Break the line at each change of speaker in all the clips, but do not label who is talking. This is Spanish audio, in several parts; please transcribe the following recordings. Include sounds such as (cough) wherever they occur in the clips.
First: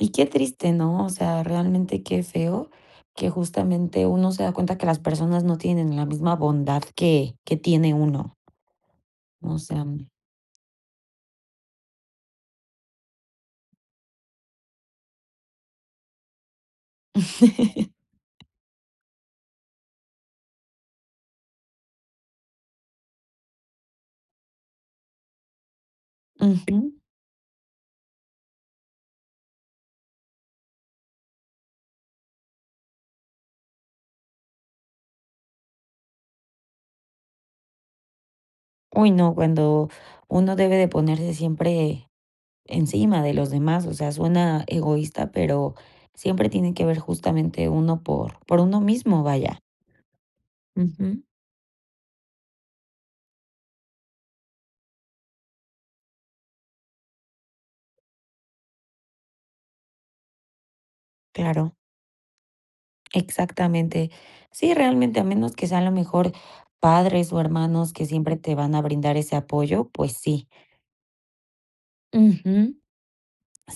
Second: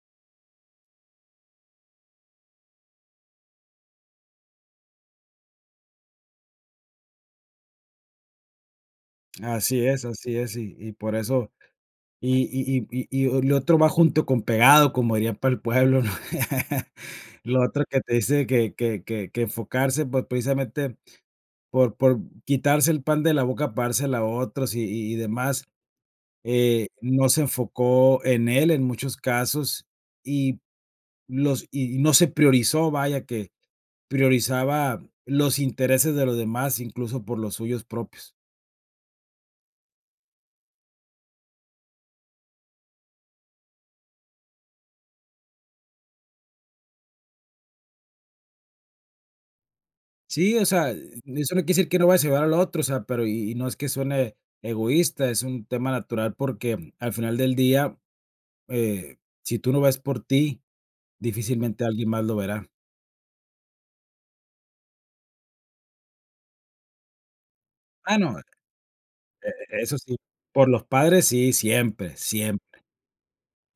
Y qué triste, ¿no? O sea, realmente qué feo, que justamente, uno se da cuenta que las personas no tienen la misma bondad que que tiene uno. O sea,
Así es,
me
así es, y y por eso y y y y y lo otro va junto con pegado, como diría para el pueblo, (laughs) lo otro
(laughs)
que te dice que que que enfocarse, pues precisamente por por quitarse el pan de la boca, para dársela a otros, y y demás, eh,
Ujú.
no se enfocó en él en muchos casos, y los y no se priorizó, vaya, que priorizaba los intereses de los demás, incluso, por los suyos propios.
¡Uy, no! Cuando uno debe de ponerse siempre encima de los demás, o sea, suena egoísta, pero siempre tiene que ver justamente, uno por por uno mismo, vaya.
Sí, o sea, e
Ujú.
eso no quiere decir que no vayas a ayudar al otro, o sea, pero y y no es que suene egoísta, es un tema natural porque al final del día, eh, si tú no ves por ti,
Claro.
difícilmente alguien más lo verá.
Exactamente. Sí, realmente, a menos que sea, a lo mejor, padres, o, hermanos que
Ah,
siempre
no, e
te van a brindar ese
e
apoyo,
eso
pues
sí,
sí.
por los padres sí, siempre, siempre.
Ujú.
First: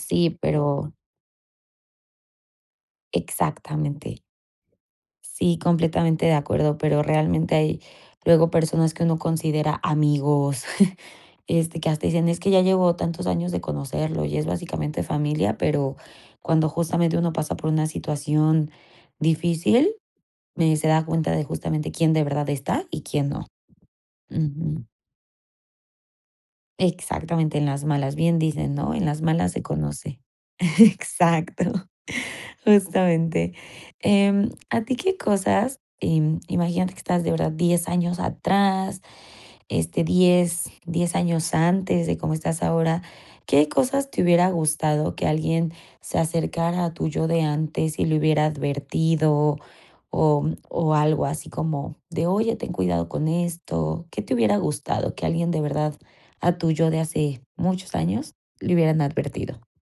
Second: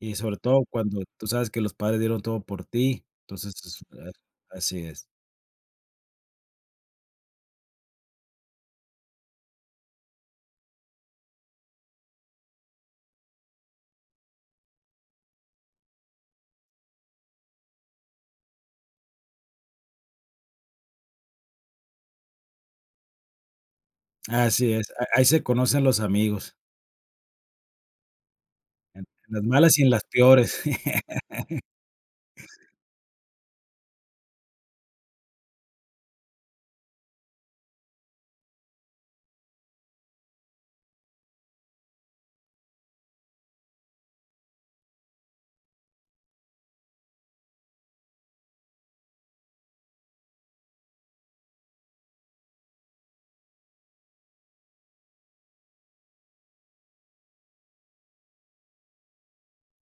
Y sobre todo
pero
cuando tú sabes que los padres dieron todo por ti, entonces esto a
Exactamente.
así es.
Sí, completamente de acuerdo. Pero realmente hay luego personas que uno considera amigos, (chuckles) este, que hasta dicen: "Es que ya llevo tantos años de conocerlo y es básicamente familia", pero, cuando justamente uno pasa por una situación difícil, me se da cuenta de justamente quién de verdad está y quién no.
Así
Ujú.
es, a ahí se conocen los amigos.
Exactamente, en las malas, bien dicen, ¿no? En
En
las
las
malas se
malas y las
conoce.
peores.
Exacto,
(laughs)
justamente. Em, a ti qué cosas, em, imagínate que estás de ahora 10 años atrás, este, 10, 10 años antes de cómo estás ahora, ¿qué cosas te hubiera gustado que alguien, se acercara a tu yo de antes, y le hubiera advertido, o, mm, o, algo así como de: "Oye, ten cuidado con esto", qué te hubiera gustado que alguien de verdad, a tu yo de hace muchos años le hubieran advertido?